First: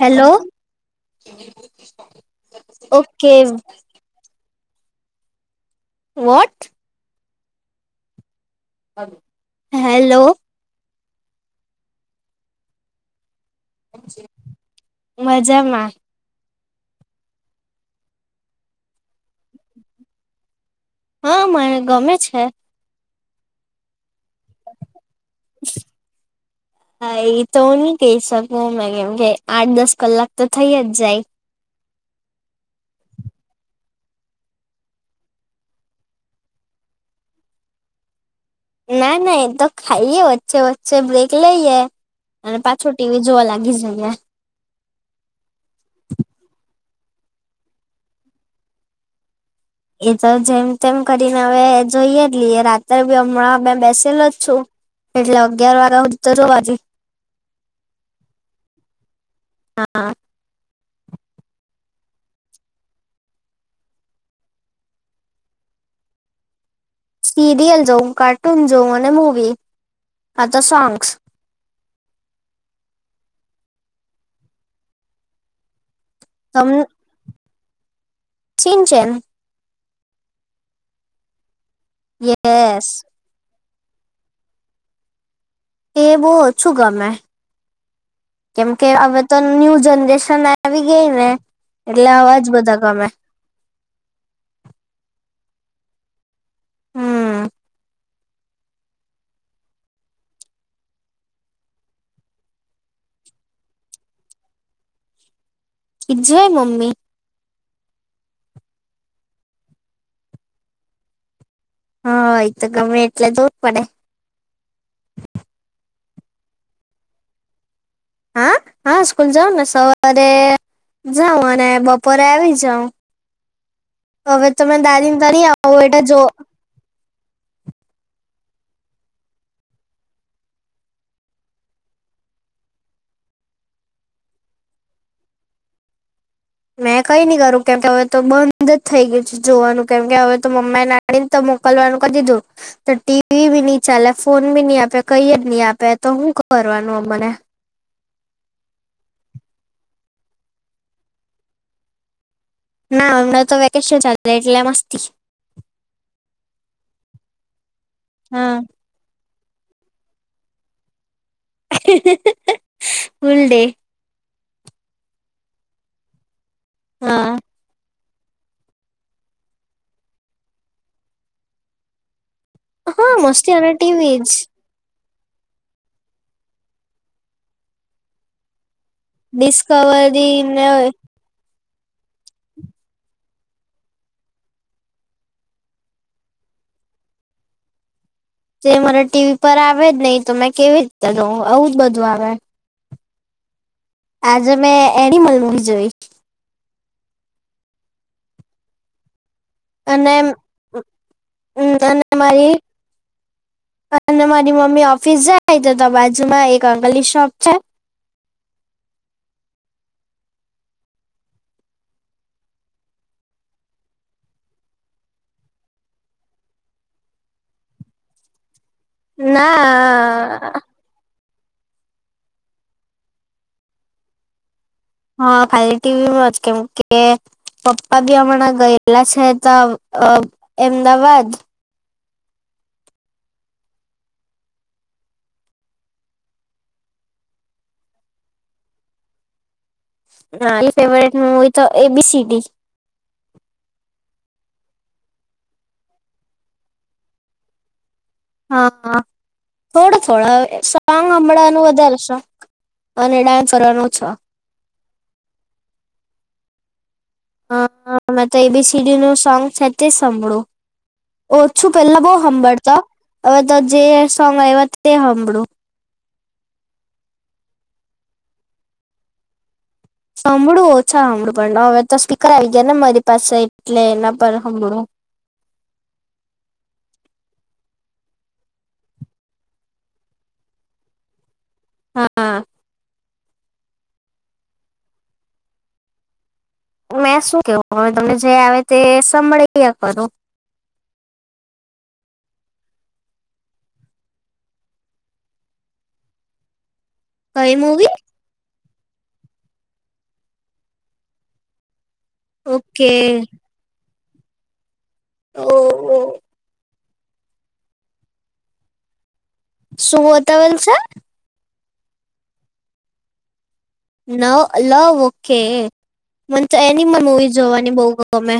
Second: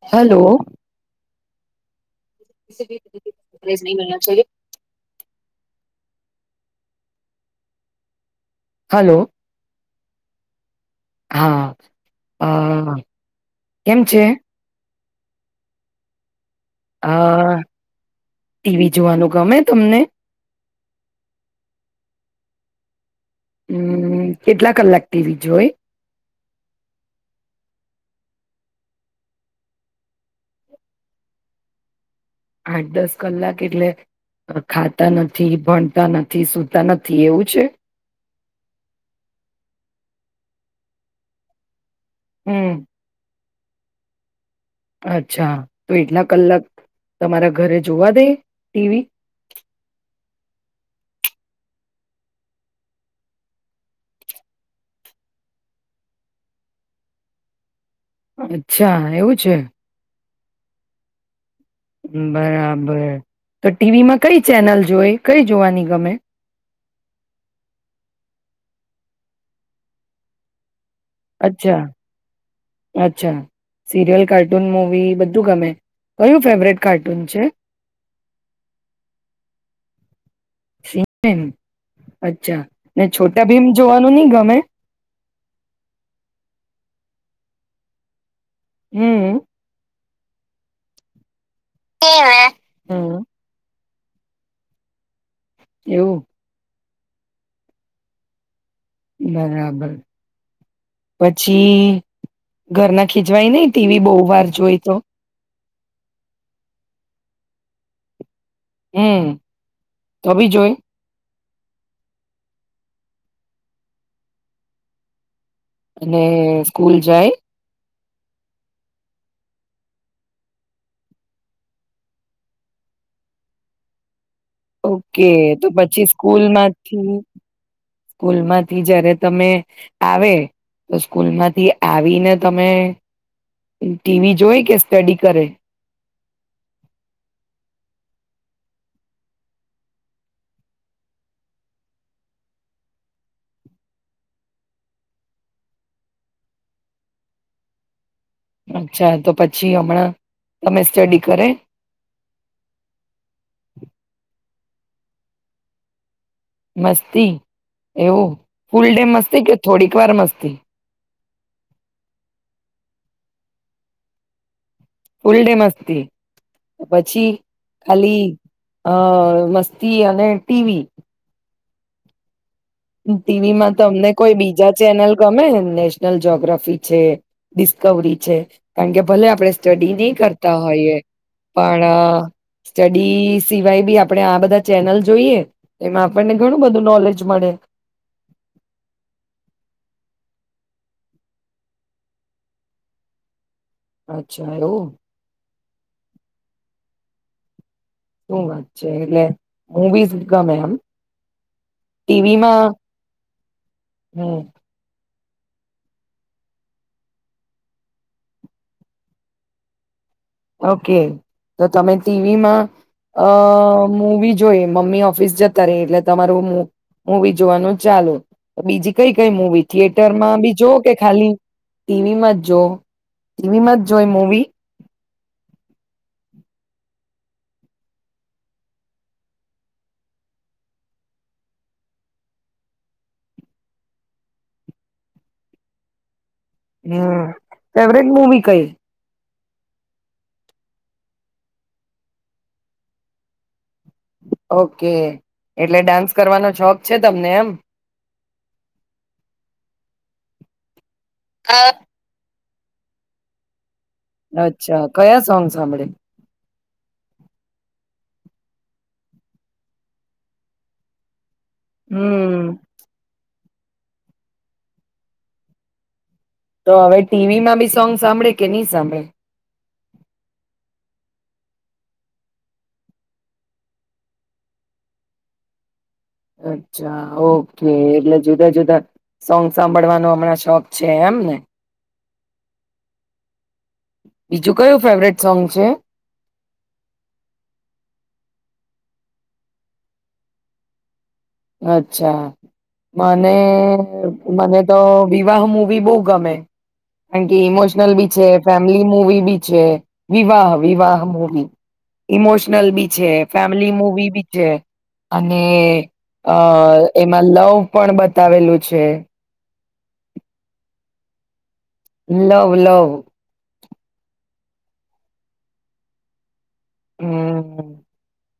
Hello hello. Okay [unintelligible] what hello. Hello. હા હ. કેમ છે? મજામાં. હા ટીવી જોવાનું ગમે તમને. હા મરે ગમે છે. હમ. કેટલા કલાક ટીવી જોઈ હા એ તો ન કે સક હ મે કેમ કે આઠ દસ કલાક તો થઇ જ જાય. આઠ દસ કલાક એટલે ખાતા નથી ભણતા નથી સુતા નથી એવું છે. ના ના એ તો ખાઈએ વચ્ચે વચ્ચે બ્રેક લઈએ. અને હમ પાછો ટીવી જોવા લાગે લી જ નહી. અચ્છા. તો એટલા કલાક. તમારા ઘરે જોવા દે ટીવી એ તો જેમ તેમ કરીને હવે જોઈએ લઈએ રાત્રે બી હમણાં મે બેસેલો જ છું એટલે અગયાર વાગ્યા હ તો જવાથી અચ્છા એવું છે. હા બરાબર તો ટીવી માં કઈ ચેનલ જોઈ કઈ જોવાની ગમે સીરિયલ જાઉ કાર્ટૂન જાઉ અને મુવી કા તો સોંગ્સ અચ્છા અચ્છા સિરિયલ કાર્ટૂન મુવી બધું ગમે કયું ફેવરેટ કાર્ટૂન છે. ચિન્ છેેમ શ મેન અચ્છા યસ અનેને છોટા ભીમ જોવાનું નહી ગમે એવોઉ ઓ છુ ગમેં કેમ કે હવે તો હમ્મ. ન્યુ જનરેશન ના આવી ગઈને એટલે આવાજ બધા ગમે હમ્મ એવું હમ બરાબર પછી ઘરના ખીચવાય નહી ટીવી બહુ વાર જોય તો જોય મમ્મી હમ ત બી જોઈ હા એ તો ગમે એટલે જવ જ પડે અને સ્કૂલ જાય હા હા સ્કૂલ જાવ ને સવારે જાવ અને બપોરે આવી જાવ ઓકે તો પછી જો સ્કૂલ માંથી સ્કૂલ માંથી જય્યારે તમે આવે તો સ્કૂલમાંથી આવીને તમે ટીવી જોઈ કે સ્ટડી કરે મેં કઈ નહી કરું કેમકે હવે તો બંધ જ થઈ ગયું જોવાનું કેમકે હવે તો મમ્મા એને નાડીને તો મોકલવાનું ક દીધું તો ટીવી બી નહી ચાલે ફોન બી નહી આપે કઈ જ નહી આપે તો હું કરવાનું મને અચ્છા તો પછી હમણાં તમે સ્ટડી કરે ના હમણાં તો વેકેશન ચાલે એલા મસ્તી મસ્તી એવું હા ફૂલ ડે મસ્ત કે થોડીક વાર મસ્તી ફૂલ ડે ફુલ ડે મસ્તી પછી, હા ખાલી અ મસ્તી અને ટીવી. હા મસ્તી અને ટીવીમાં તમને ટીવી જ કોઈ બીજા ચેનલ ગમે નેશનલ જગ્રાફી છે ડિસ્કવરી છે. કારણ કે ભલે આપડણે સ્ટડી નહી ડિસ્કવરી કરતા ને હોઈએ. પણ સ્ટડી સિવાય બી આપણેે આ બધા ચેનલ જોઈએ એમાં આપણને ઘણું બધું નોલેજ મળે. જે મને ટીવી પર આવે જ નહી તો મેં કેવી રીતે જોઉ આવું જ બધું આવે. આજે અચ્છા મેં એવું એનિમલ મુવી જોઈ. વાત છે એટલે મુવીઝ અને ગમે એમ મારી ટીવીમાં અને હમ મારી મમ્મી ઓફિસ જા જ તો બાજુમાં એક અંકલી શોપ છે. ઓકે તો તમે ટીવીમાં અ મૂવી જોઈ મમ્મી ઓફિસ જતા રેય એટલે તમારું મૂવી જોવાનું ચાલુ. બીજી કઈ કઈ મુવી થિયેટરમાં ના બી જો કે ખાલી ટીવીમાં જો ટીવીમાં જ જોય મૂવી હા ખાલી ટીવીમાં જ કેમ કે પપ્પા બી હમણાં ગયેલા છે ત અ એમદાવાદ હમ્મ ફેવરેટ મુવી કઈ? મારી ફેવરેટ મૂવી તો A B C D. Okay એટલે ડાન્સ કરવાનો છોખ છે તમને એમ હા હા થોડા થોડા સોન્ગ હામળાનું વધારે શોખ. અને ડાન્સ કરવાનો છે અચ્છા કયા સોંગ સાંભળે? હ અ મેં તો એ બી સી ડી નું સોંગ છે તે સાંભળું. ઓછું પેલા બો હમ હામ્બળતો અવે તો જે સોંગ આયવા તે હાંભળું તો હવે ટીવીમાં બી સોંગ સાંભળે કે ની સાંભળે. સાંભળું ઓછા હાંભળું પણ હવે તો સ્પીકર આવી ગયા ને મારી પાસે એટલે એના પર હાંભળું. અચ્છા ઓકે એટલે જુદા જુદા સોંગ સાંભળવાનો હમણાં શોખ છે એમને હા. બીજું કયું ફેવરેટ સોંગ છે? મેં શું કેવ હવે તમને જે આવે તે સંભળીયા કરો. અચ્છા મને મને તો વિવાહ મુવી બઉ ગમે. કારણ કે કઈ મૂવી ઇમોશનલ બી છે પે [unintelligible] મૂવી બી છે Vivah Vivah movie. Emotional okay બી છે ફેમિલી મૂવી બી જે અને ઓ અ એમાં લવ પણ બતાવેલું છે. શું બતાવેલું છે? લવ લવ નવ લવ ઓકે. મન તો એનિમલ મૂવી હમ જોવાની બઉ ગમે.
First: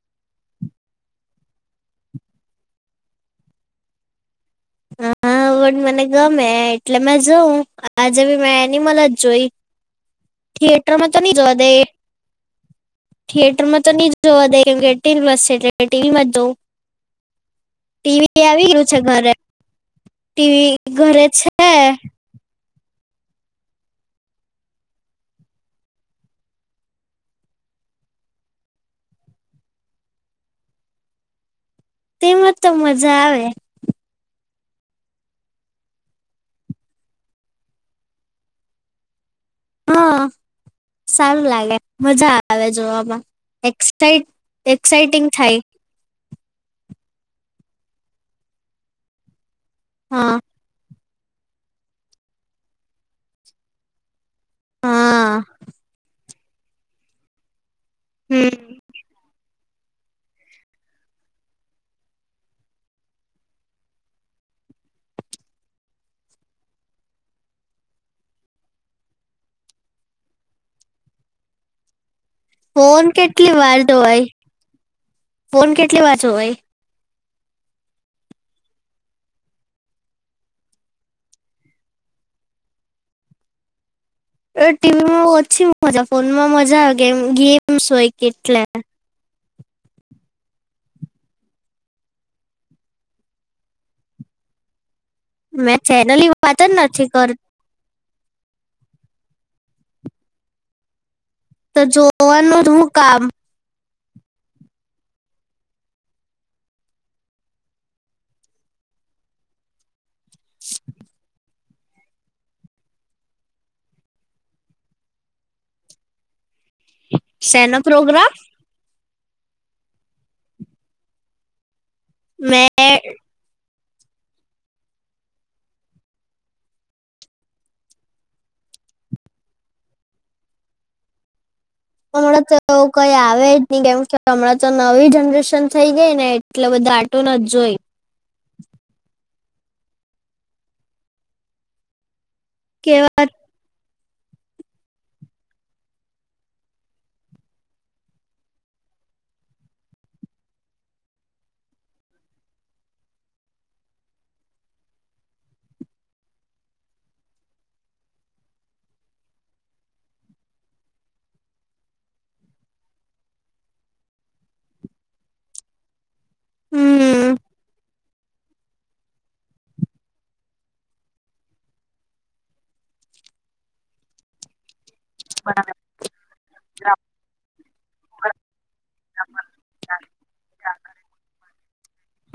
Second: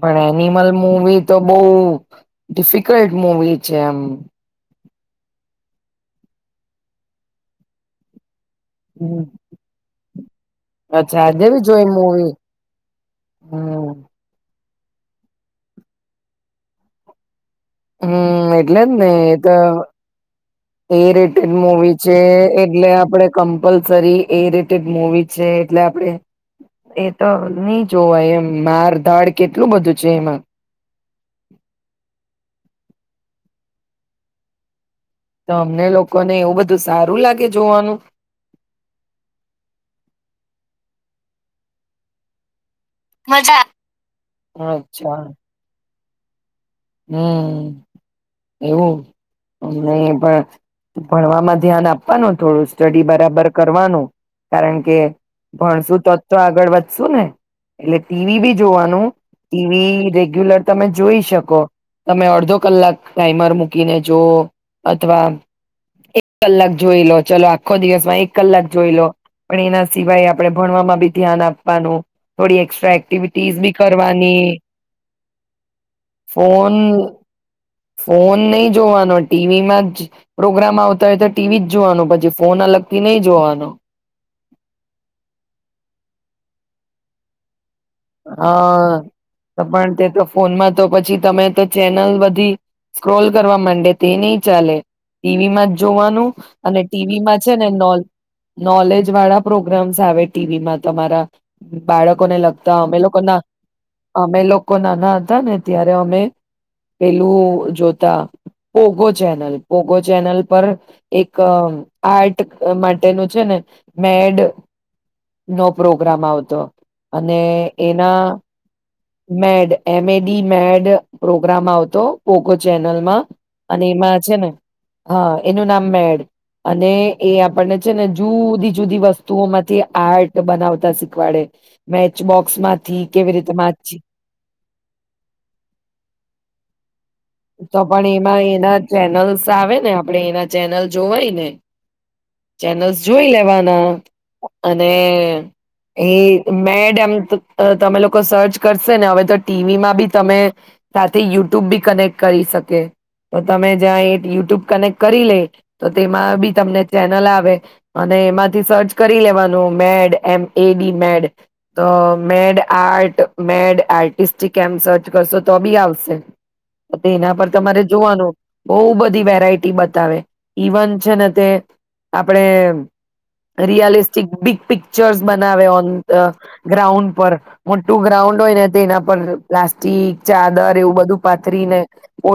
પણ એનિમલ મૂવી તો બઉ ડિફિકલ્ટ મુવી છે એમ. હા બટ મને ગમે એટલે મે જોઉં આજે બી મે એનિમલ જ હમ જોઈ થિયેટરમાં તો અચ્છા ની આજે જોવા બી દેય જોઈ મૂવી થિયેટરમાં તો હમ ની જોવા દેય કેમ કે એટીન પલ્સ છે એટલે ટીવી માં જ જોઉં ટીવી હમ્મ આવી એટલે ગયું છે ને ઘરે ટીવી ઘરે [unintelligible] છે મુવી છે એટલે આપણે કમ્પલસરી એ રટેડ મુવી છે એટલે આપણેે એ તો નહી જોવાય એમ મારધાડ કેટલું બધું છે એમાં તેમાં તો મજા આવે તો અમને લોકોને એવું બધું સારું લાગે જોવાનું હા સારું લાગે મજા આવે જોવામા એ એક્સાઈટિંગ થાય હમ્મ એવું નહી હા પણ ભણવામાં ધ્યાન આપવાનું થોડું સ્ટડી બરાબર કરવાનું કારણ કે હા ભણસું તો તો આગળ વધશુ ને એટલે ટીવી બી હમ જોવાનું ટીવી રેગ્યુલર તમે જોઈ શકો તમે અડધો કલાક ટાઈમર મૂકીને જઓ અથવા એક કલાક જોઈ લો ચલો આખો દિવસમાં એક કલાક જોઈ લો પણ એના સિવાય આપણે ભણવામાં બી ધ્યાન આપવાનું થોડી એક્સ્ટ્રા ફોન કેટલી એક્ટિવિટીઝ બી વર જોવાય કરવાની ફોન કેટલી વર જો ફોન ફોન નહી જોવાનો ટીવીમાં જ પ્રોગ્રામ આવતા હોય તો ટીવી જ જોવાનો પછી ફોન અલગથી નહી જોવાનો ટીવી માં ઓછી મજા ફોનમાં મજા આવે ગેમ ગે ગેમ્સ હોયે એટલે હા પણ તે તો ફોનમાં તો પછી તમે તો ચેનલ બધી સ્ક્રોલ કરવા માંડે તે નહી ચાલે ટીવીમાં મેં જ ચેનલી જોવાનું વાત જ અને નથી કરતી ટીવીમાં છે ને નોલ નોલેજ વાળા પ્રોગ્રામ્સ આવે ટીવીમાં તમારા તો બાળકો ને લગ જોવાનું હું તમે લોકો કામ ના અમે લોકો નાના હતા ને ત્યારે અમે પેલું જોતા પોગો ચેનલ પોગો. ચેનલ પર એક આર્ટ માટેનું છે ને મેડ નો પ્રોગ્રામ આવતો. ને શેનો એના programme mad M A D mad programme આવ તો પોગો મેં ચેનલમાં અને એમાં છે ને હા એનું નામ મેડ અને એ આપણને છે ને જુદી જુદી વસ્તુઓ માંથી આર્ટ બનાવતા શીખવાડે. મેચ હમણાં બોક્સ તો માંથી કઈ કેવી આવે રીતે જ નહી કેમ વાતચીત કે હમણાં તો નવી જનરેશન થઈ ગઈ ને એટલે બધા આટું ન જોઈ તો પણ એમાં એના ચેનલ્સ આવે ને આપડે એના ચેનલ જોવાય ને ચેનલસ કેવા જોઈ લેવાના. અને એ મેડ એમ તમે લોકો સર્ચ કરશે ને હવે તો ટીવીમાં બી તમે સાથે યુટ્યુબ બી કનેક્ટ કરી શકે તો તમે જ્યાં એ યુટ્યુબ કનેક્ટ કરી લે તો તેમાં બી તમને ચેનલ આવે અને એમાંથી સર્ચ કરી લેવાનું મેડ એ એ મેડ તો મેડ આર્ટ મેડ આર્ટસ્ટિક એમ સર્ચ કરશો તો બી આવશે. હમ એના પર તમારે જોવાનું બહુ બધી વેરાયટી બતાવે ઈવન છે ને તે આપડે રિયલિસ્ટિક બિગ પિક પિક્ચર્સ બનાવે ઓન ગ્રાઉન્ડ પર. મોટું ગ્રાઉન્ડ હોય ને તે એના પર પ્લાસ્ટિક ચાદર એવું બધું પાથરી ને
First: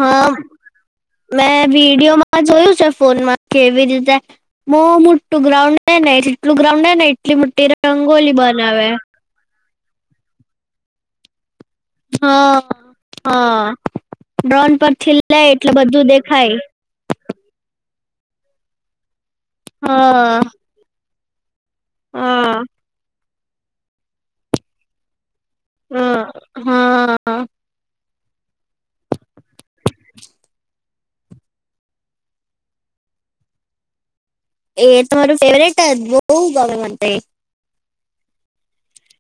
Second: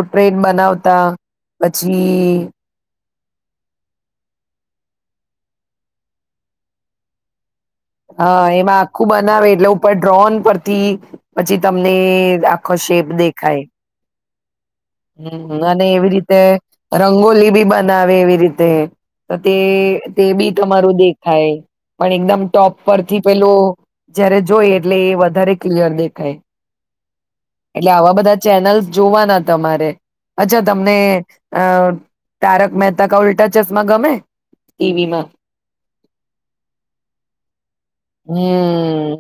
હા મેં પછી વિડીયોમાં જોયું છે ફોનમાં કેવી રીતે બો મોટું. ગ્રાઉન્ડ એ જેટલું ગ્રાઉન્ડ ને એટલી મોટી રંગોલી હા એમાં બનાવે આખું બનાવે એટલે ડ્રોન પરથી પછી તમને હા આખો શેપ દેખાય. હા ડ્રોન પરથી લે હમ એટલે અને બધું એવી રીતે દેખાય રંગોલી બી બ નાવે એવી રીતે. તો તે તે હા. બી તમારું દેખ થાય પણ એકદમ હા ટોપ પરથી પેલો જયારે જોય એટલે એ વધારે ક્લીઅર હા. દેખાય હા એટલે આવા બધા ચેનલ જોવાના તમારે અચા ત તમને અ તારક મહેતા ક ઉલ્ટા ચશ્મા ગમે એ તો ટીવીમાં મારું ફેવરેટ જ બહું ગમે મને તોએ હમ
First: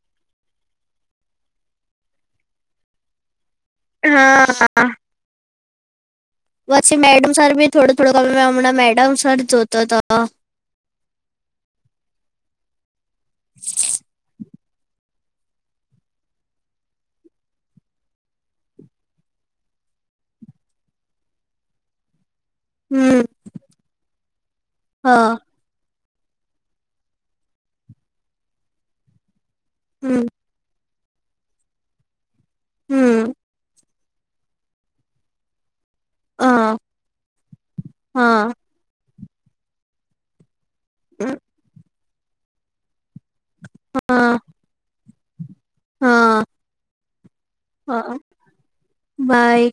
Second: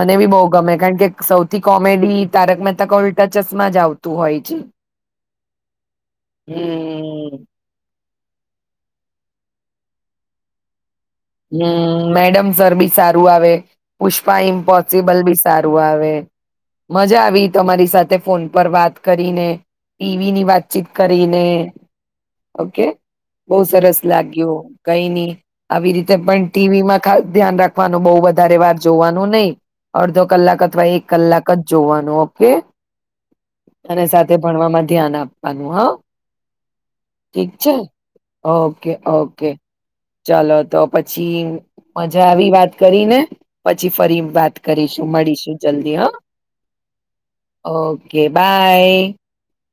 મને બી બો ગમે કારણ કે સૌથી કોમેડી તારક મહેતા ક ઉલ્ટા ચશ્મા જ આવતું હોય હા પછી મેડમ હમ સર ભી થોડુ થડો હમણાં મેડમ સર જોતો હતો હમ્મ મેડમ સર બી સારુ આવે પુષ્પા ઈમ્પ પોસ્સીબલ બી સારું આવે મજા આવી તમારી સાથે ફોન પર વાત કરીને ટીવી ની વાતચીત કરીને ઓકે હમ. બો સરસ લાગ્યું કઈ હા ની આવી રી પણ ટીવી માં ખાસ ધ્યાન રાખવાનું બો વધારે વાર જોવાનું ની હમ અડધો કલાક અથવા એક. કલાક જ જોવાનું ઓકે. હમ્મ અને સાથે ભણવામાં ધ્યાન આપવાનું હા. હા. ઠીક છે હા ઓકે ઓકે. ઓકે ચાલો. તો પછી. મજા આવી વાત કરી ને. પછી ફરી હા વાત કરીશ. મળીશુ જલ્દી હ, હા હા. Okay bye. બાય.